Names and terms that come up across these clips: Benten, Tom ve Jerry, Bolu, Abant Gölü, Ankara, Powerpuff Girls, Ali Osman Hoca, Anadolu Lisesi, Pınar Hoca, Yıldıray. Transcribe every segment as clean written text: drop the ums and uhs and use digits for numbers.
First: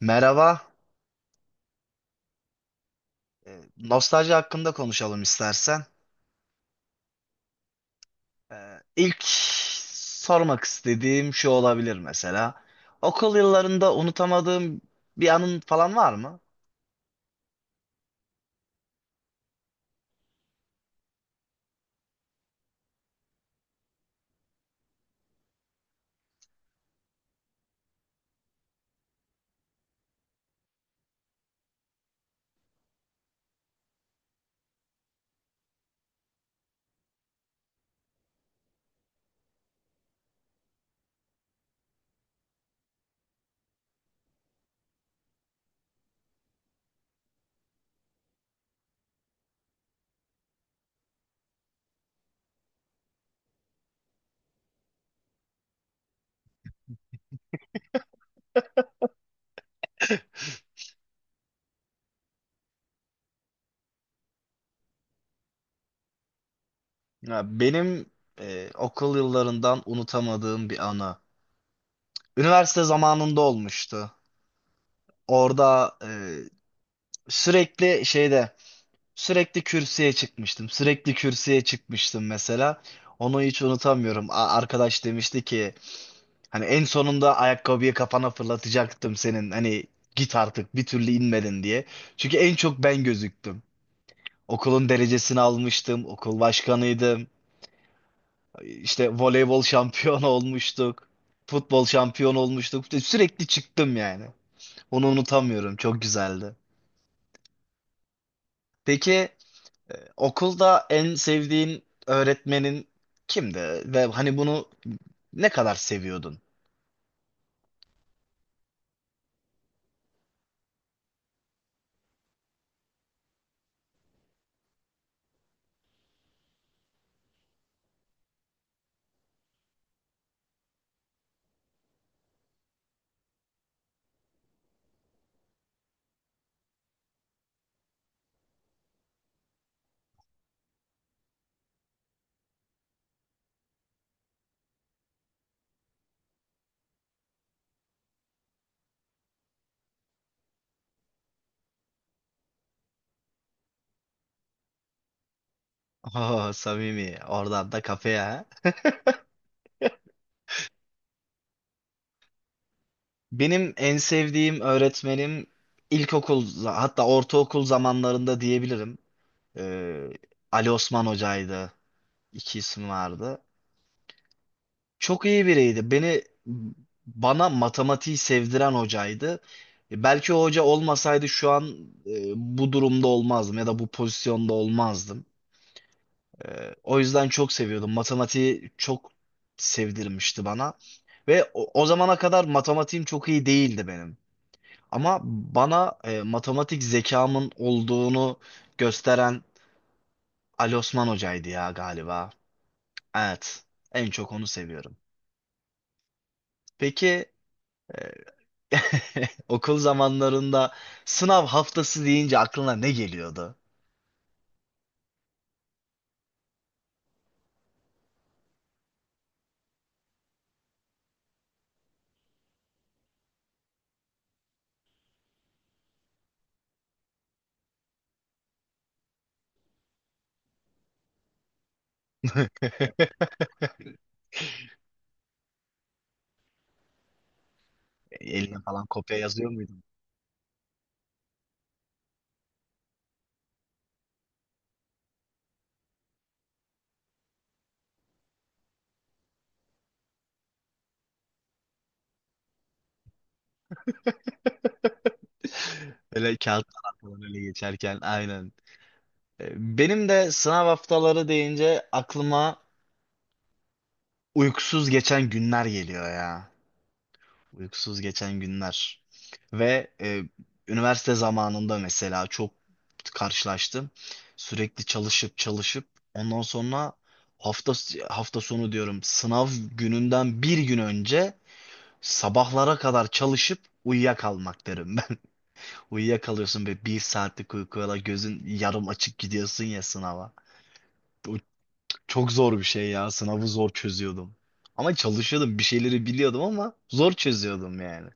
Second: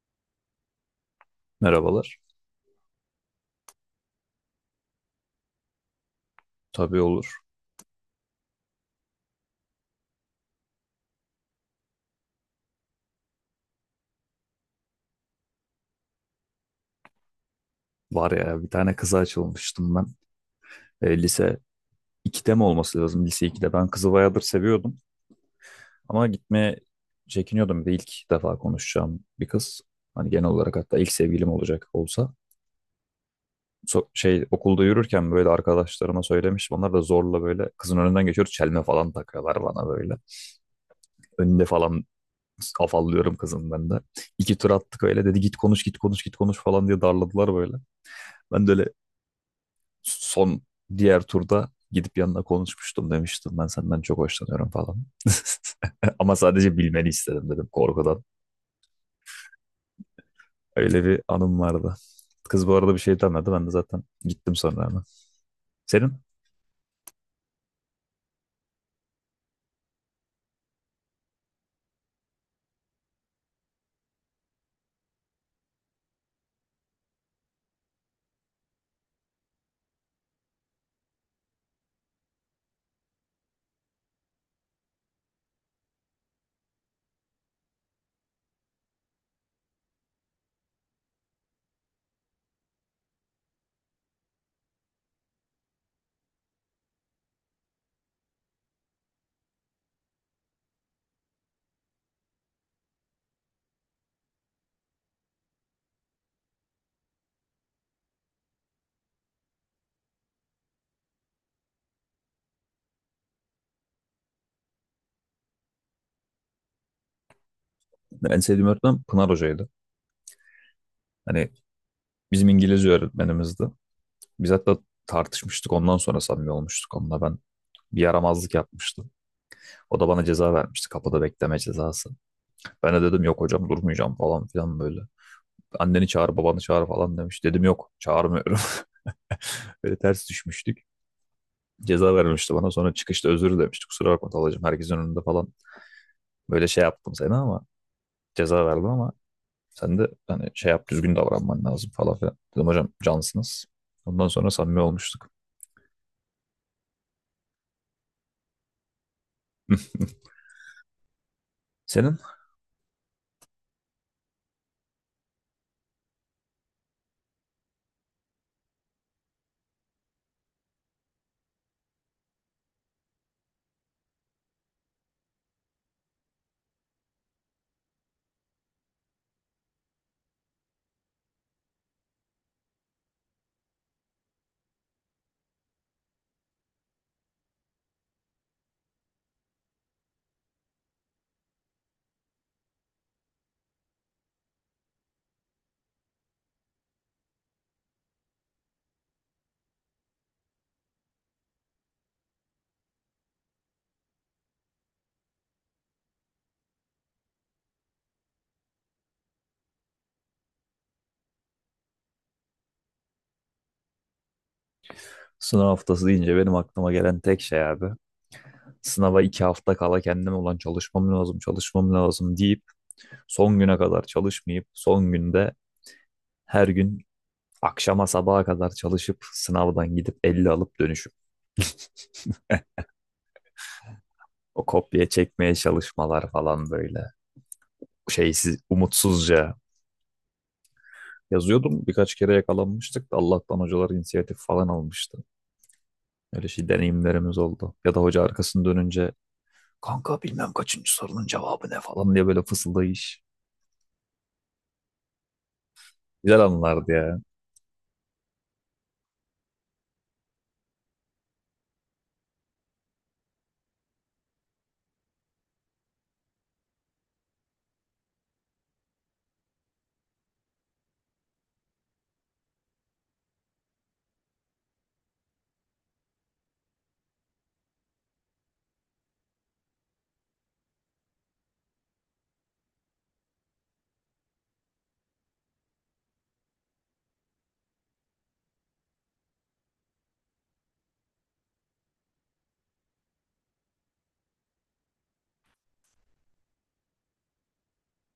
Merhaba. Merhabalar. Nostalji hakkında konuşalım istersen. Tabii olur. İlk sormak istediğim şu olabilir mesela. Okul yıllarında unutamadığım bir anın falan var mı? Var ya bir tane kıza açılmıştım ben. Lise 2'de mi olması lazım? Lise 2'de. Ben kızı bayağıdır seviyordum. Ama gitmeye çekiniyordum. Bir de ilk defa konuşacağım bir kız. Hani genel olarak hatta ilk sevgilim olacak olsa. Okulda yürürken böyle arkadaşlarıma söylemiştim. Onlar da zorla böyle kızın önünden geçiyor. Çelme falan takıyorlar bana böyle. Önünde falan afallıyorum kızın ben de. İki tur attık öyle. Dedi git konuş git konuş git konuş falan diye darladılar böyle. Ben de öyle son diğer turda gidip yanına konuşmuştum demiştim. Ben senden çok hoşlanıyorum falan. Ama sadece bilmeni istedim dedim korkudan. Öyle bir anım vardı. Kız bu arada bir şey demedi. Ben de zaten gittim sonra hemen. Senin Ya benim okul yıllarından unutamadığım bir anı. Üniversite zamanında olmuştu. Orada sürekli şeyde sürekli kürsüye çıkmıştım. Sürekli kürsüye çıkmıştım mesela. Onu hiç unutamıyorum. Arkadaş demişti ki, hani en sonunda ayakkabıyı kafana fırlatacaktım senin. Hani git artık, bir türlü inmedin diye. Çünkü en çok ben gözüktüm. Okulun derecesini almıştım. Okul başkanıydım. İşte voleybol şampiyonu olmuştuk. Futbol şampiyonu olmuştuk. İşte sürekli çıktım yani. Onu unutamıyorum. Çok güzeldi. Peki, okulda en sevdiğin öğretmenin kimdi? Ve hani bunu ne kadar seviyordun? en sevdiğim öğretmen Pınar Hoca'ydı. Hani bizim İngilizce öğretmenimizdi. Biz hatta tartışmıştık. Ondan sonra samimi olmuştuk. Onunla ben bir yaramazlık yapmıştım. O da bana ceza vermişti. Kapıda bekleme cezası. Ben de dedim yok hocam durmayacağım falan filan böyle. Anneni çağır, babanı çağır falan demiş. Dedim yok, çağırmıyorum. Böyle ters düşmüştük. Ceza vermişti bana. Sonra çıkışta özür demişti. Kusura bakma Talacığım, herkesin önünde falan. Böyle şey yaptım seni ama ceza verdim ama sen de hani şey yap, düzgün davranman lazım falan filan. Dedim hocam cansınız. Ondan sonra samimi olmuştuk. Oh, samimi. Oradan da kafeye. Senin Benim en sevdiğim öğretmenim ilkokul hatta ortaokul zamanlarında diyebilirim. Ee, Ali Osman Hoca'ydı. İki isim vardı. Çok iyi biriydi. Bana matematiği sevdiren hocaydı. Belki o hoca olmasaydı şu an bu durumda olmazdım ya da bu pozisyonda olmazdım. O yüzden çok seviyordum. Matematiği çok sevdirmişti bana. Ve o zamana kadar matematiğim çok iyi değildi benim. Ama bana matematik zekamın olduğunu gösteren Ali Osman Hoca'ydı ya galiba. Evet, en çok onu seviyorum. Peki, e, okul zamanlarında sınav haftası deyince aklına ne geliyordu? sınav haftası deyince benim aklıma gelen tek şey abi. Sınava 2 hafta kala kendime olan çalışmam lazım, çalışmam lazım deyip son güne kadar çalışmayıp son günde her gün akşama sabaha kadar çalışıp sınavdan gidip 50 alıp dönüşüp o kopya çekmeye çalışmalar falan böyle Eline şeysiz falan kopya yazıyor umutsuzca muydun? yazıyordum. Birkaç kere yakalanmıştık da Allah'tan hocalar inisiyatif falan almıştı. Öyle şey deneyimlerimiz oldu. Ya da hoca arkasını dönünce kanka bilmem kaçıncı sorunun cevabı ne falan diye böyle fısıldayış. Böyle Güzel anlardı kağıttan ya. falan öyle geçerken aynen. Benim de sınav haftaları deyince aklıma uykusuz geçen günler geliyor ya. Uykusuz geçen günler. Ve üniversite zamanında mesela çok karşılaştım. Sürekli çalışıp çalışıp ondan sonra hafta hafta sonu diyorum, sınav gününden bir gün önce sabahlara kadar çalışıp uyuyakalmak derim ben. Uyuyakalıyorsun ve bir saatlik uykuyla gözün yarım açık gidiyorsun ya sınava. Bu çok zor bir şey ya. Sınavı zor çözüyordum. Ama çalışıyordum, bir şeyleri biliyordum ama zor çözüyordum yani.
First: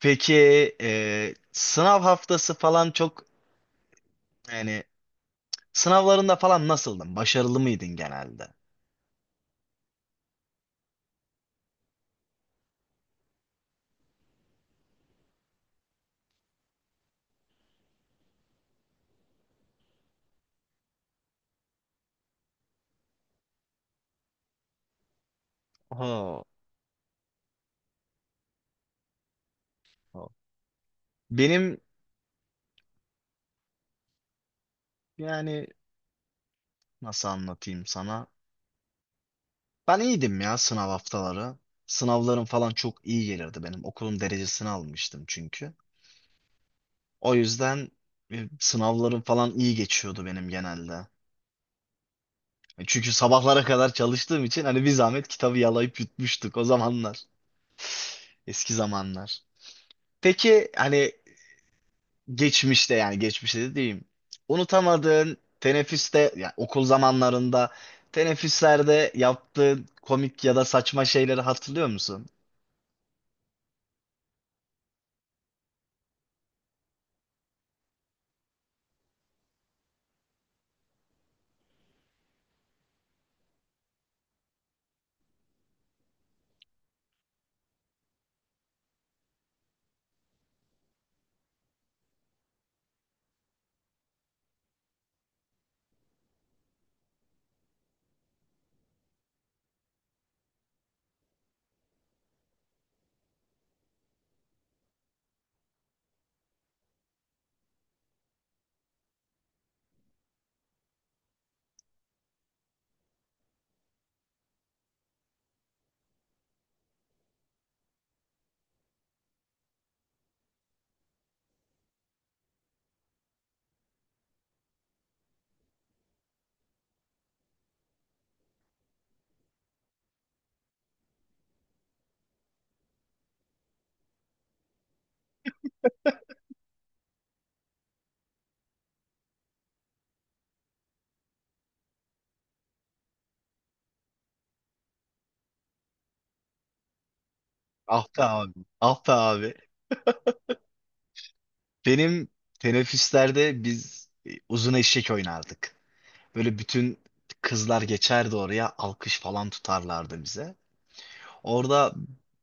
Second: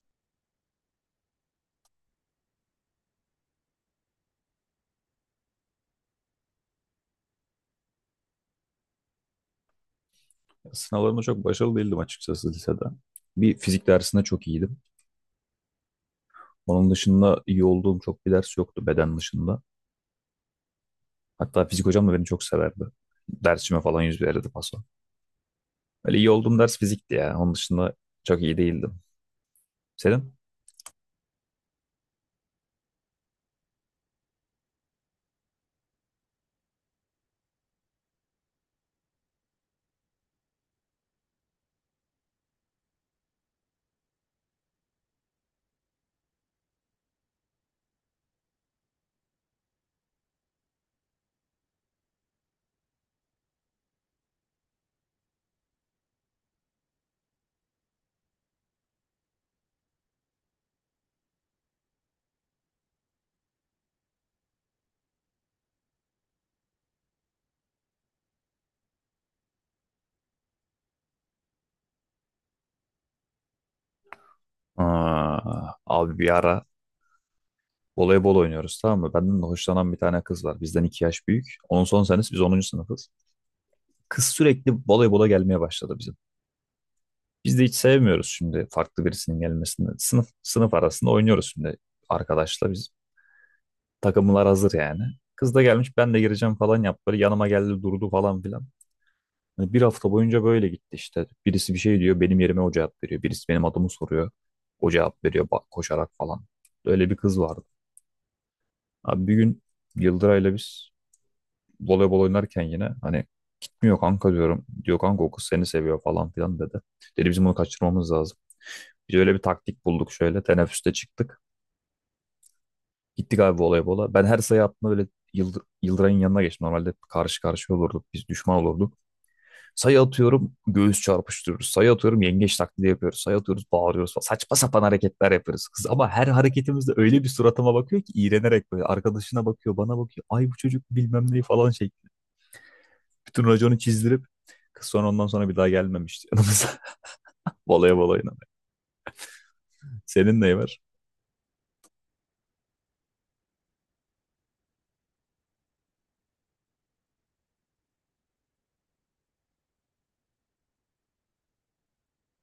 Peki, sınav haftası falan çok, yani sınavlarında falan nasıldın? Başarılı mıydın genelde? Sınavlarımda çok başarılı değildim açıkçası lisede. Bir fizik dersinde çok iyiydim. Onun dışında iyi olduğum çok bir ders yoktu beden dışında. Hatta fizik hocam da beni çok severdi. Dersime falan yüz verirdi paso. Öyle iyi Ha, olduğum ders fizikti ya. Onun dışında çok iyi değildim. ha. Senin? Benim, yani nasıl anlatayım sana? Ben iyiydim ya sınav haftaları. Sınavlarım falan çok iyi gelirdi benim. Okulun derecesini almıştım çünkü. O yüzden sınavlarım falan iyi geçiyordu benim genelde. Çünkü sabahlara kadar çalıştığım için hani bir zahmet kitabı yalayıp yutmuştuk o zamanlar. Eski zamanlar. Peki hani geçmişte, yani geçmişte de diyeyim, unutamadığın teneffüste, yani okul zamanlarında teneffüslerde yaptığın komik ya da saçma şeyleri hatırlıyor musun? Aa, abi bir ara voleybol oynuyoruz tamam mı? Benden de hoşlanan bir tane kız var. Bizden 2 yaş büyük. Onun son senesi biz onuncu sınıfız. Kız sürekli voleybola gelmeye başladı bizim. Biz de hiç sevmiyoruz şimdi farklı birisinin gelmesini. Sınıf sınıf arasında oynuyoruz şimdi arkadaşla biz. Takımlar hazır yani. Kız da gelmiş ben de gireceğim falan yaptı. Böyle yanıma geldi durdu falan filan. Hani bir hafta boyunca böyle gitti işte. Birisi bir şey diyor, benim yerime o cevap veriyor. Birisi benim adımı soruyor, o cevap veriyor koşarak falan. Öyle bir kız vardı. Abi bir gün Yıldıray'la biz voleybol oynarken yine hani gitmiyor kanka diyorum. Diyor kanka o kız seni seviyor falan filan dedi. Dedi bizim bunu kaçırmamız lazım. Biz öyle bir taktik bulduk şöyle. Teneffüste çıktık. Gittik abi voleybola. Ben her sayı attığımda böyle Yıldıray'ın yanına geçtim. Normalde karşı karşıya olurduk. Biz düşman olurduk. Sayı atıyorum göğüs çarpıştırıyoruz. Sayı atıyorum yengeç taklidi yapıyoruz. Sayı atıyoruz bağırıyoruz falan. Saçma sapan hareketler yapıyoruz. Kız ama her hareketimizde öyle bir suratıma bakıyor ki iğrenerek böyle. Arkadaşına bakıyor bana bakıyor. Ay bu çocuk bilmem neyi falan şey. Bütün raconu çizdirip kız ondan sonra bir daha gelmemişti yanımıza. Volaya Ah be balayına abi. Ah be abi. senin neyi var? Benim teneffüslerde biz uzun eşek oynardık. Böyle bütün kızlar geçerdi oraya, alkış falan tutarlardı bize. Orada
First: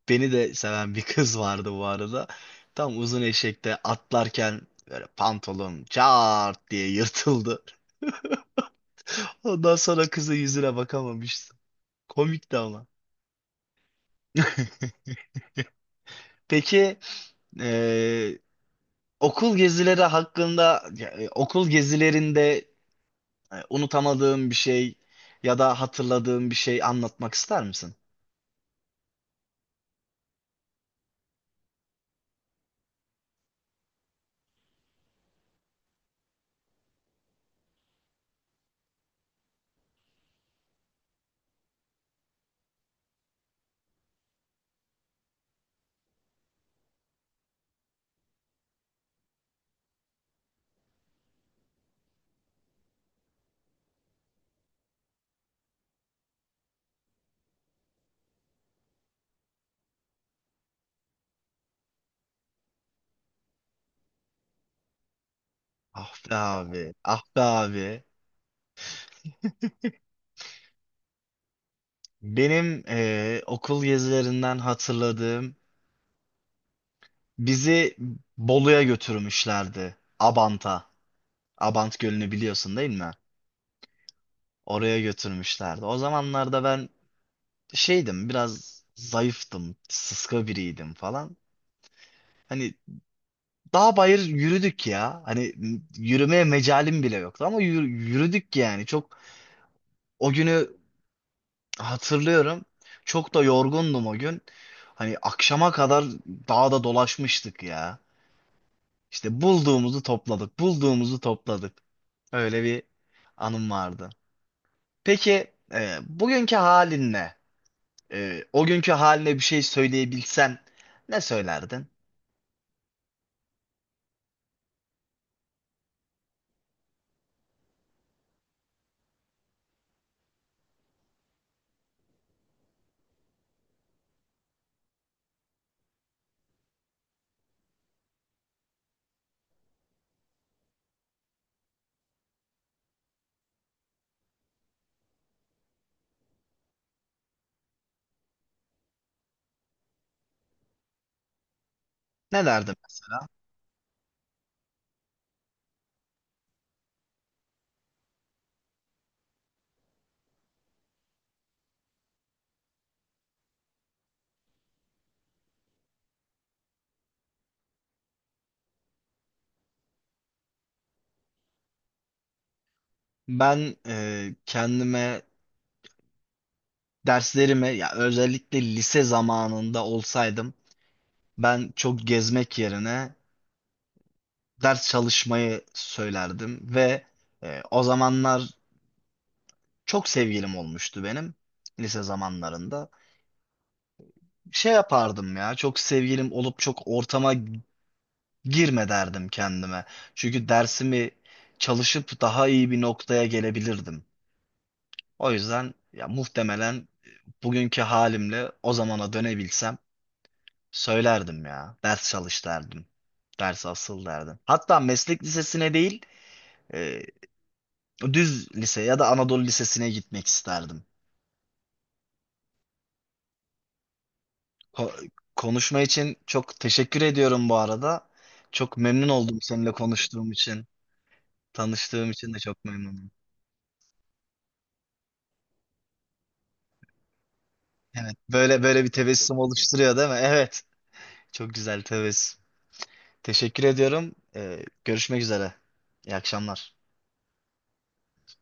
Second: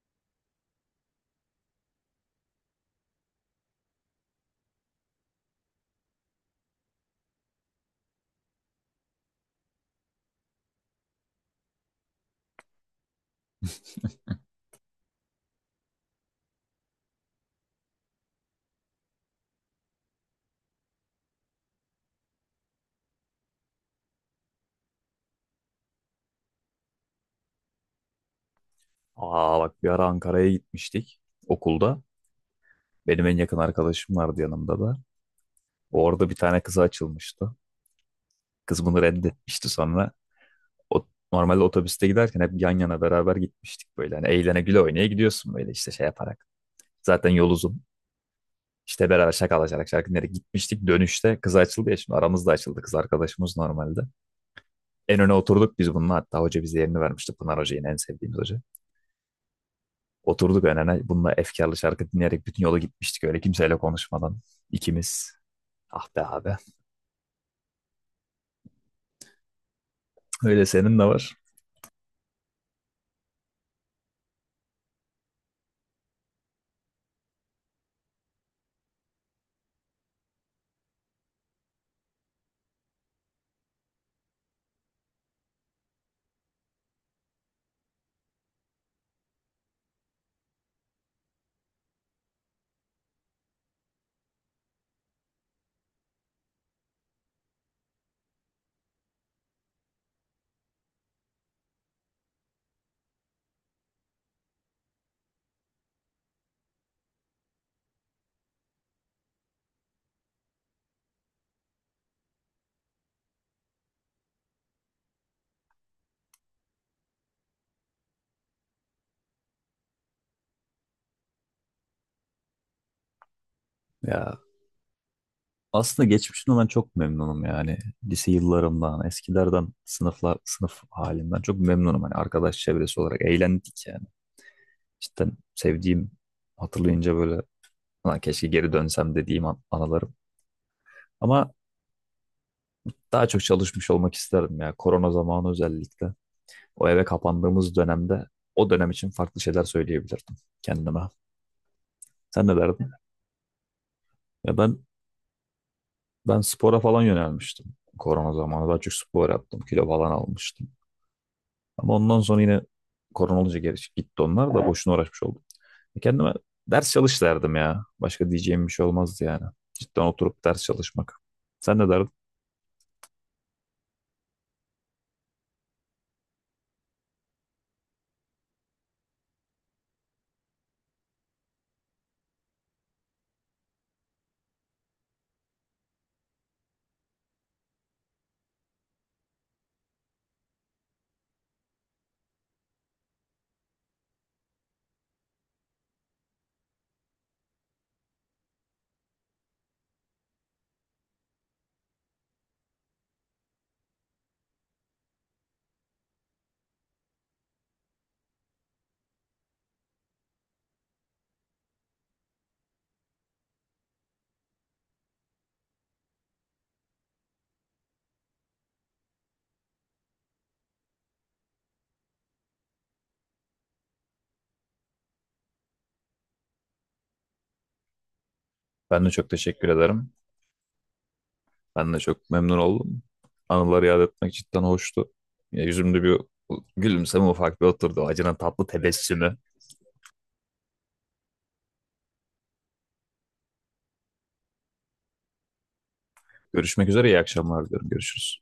beni de seven bir kız vardı bu arada. Tam uzun eşekte atlarken böyle pantolon çat diye yırtıldı. Ondan sonra kızın yüzüne bakamamıştım. Komikti ama. Peki eee, okul gezileri hakkında ya, okul gezilerinde unutamadığın bir şey ya da hatırladığın bir şey anlatmak ister misin? Aa bak bir ara Ankara'ya gitmiştik okulda. Benim en yakın arkadaşım vardı yanımda da. Orada bir tane kıza açılmıştı. Kız bunu reddetmişti sonra. O, normalde otobüste giderken hep yan yana beraber gitmiştik böyle. Hani eğlene güle oynaya gidiyorsun böyle işte şey yaparak. Zaten yol uzun. İşte beraber şakalaşarak şarkı dinleyerek gitmiştik. Dönüşte kız açıldı ya şimdi aramızda açıldı kız arkadaşımız normalde. En öne oturduk biz bununla hatta hoca bize yerini vermişti. Pınar Hoca yine en sevdiğimiz hoca. Oturduk en öne bununla efkarlı şarkı dinleyerek bütün yolu gitmiştik öyle kimseyle konuşmadan. İkimiz. Ah Ah be be abi. abi, ah be abi. Öyle senin de var. Benim okul gezilerinden hatırladığım, bizi Bolu'ya götürmüşlerdi. Abant'a. Abant Gölü'nü biliyorsun değil mi? Oraya götürmüşlerdi. O zamanlarda ben şeydim, biraz zayıftım, sıska biriydim falan. Hani dağ bayır yürüdük ya. Hani yürümeye mecalim bile yoktu ama yürüdük yani. Çok o günü hatırlıyorum. Çok da yorgundum o gün. Hani akşama kadar dağda dolaşmıştık ya. İşte bulduğumuzu topladık, bulduğumuzu topladık. Öyle bir anım vardı. Peki bugünkü halinle, o günkü haline bir şey söyleyebilsen ne söylerdin? Ya aslında geçmişten olan çok memnunum yani. Lise yıllarımdan, eskilerden, sınıflar, sınıf halimden çok memnunum. Hani arkadaş çevresi olarak eğlendik yani. Cidden sevdiğim, hatırlayınca böyle "Ulan keşke geri dönsem" dediğim anılarım. Ama daha çok çalışmış olmak isterdim ya. Korona zamanı özellikle. O eve kapandığımız dönemde o dönem için farklı şeyler söyleyebilirdim kendime. Ne Sen ne derdin? derdin? Ya ben spora falan yönelmiştim. Korona zamanı daha çok spor yaptım. Kilo falan almıştım. Ama ondan sonra yine korona olunca geri gitti onlar da boşuna uğraşmış oldum. Kendime ders çalış derdim ya. Başka diyeceğim bir şey olmazdı yani. Cidden oturup ders çalışmak. Sen ne derdin? Ben kendime, derslerime ya, özellikle lise zamanında olsaydım ben çok gezmek yerine ders çalışmayı söylerdim ve o zamanlar çok sevgilim olmuştu benim lise zamanlarında. Şey yapardım ya, çok sevgilim olup çok ortama girme derdim kendime. Çünkü dersimi çalışıp daha iyi bir noktaya gelebilirdim. O yüzden ya muhtemelen bugünkü halimle o zamana dönebilsem söylerdim ya. Ders çalış derdim. Ders asıl derdim. Hatta meslek lisesine değil, e, düz lise ya da Anadolu Lisesi'ne gitmek isterdim. Ko- Konuşma için çok teşekkür ediyorum bu arada. Çok Ben memnun de çok oldum teşekkür seninle ederim. konuştuğum için. Ben de Tanıştığım çok için de memnun çok oldum. memnunum. Anıları yad etmek cidden hoştu. Ya yüzümde bir gülümseme ufak bir oturdu. Evet, Acının tatlı böyle bir tebessüm tebessümü. oluşturuyor değil mi? Evet, çok güzel tebessüm. Teşekkür ediyorum. Görüşmek üzere. İyi akşamlar. Görüşmek üzere iyi akşamlar diyorum. Görüşürüz.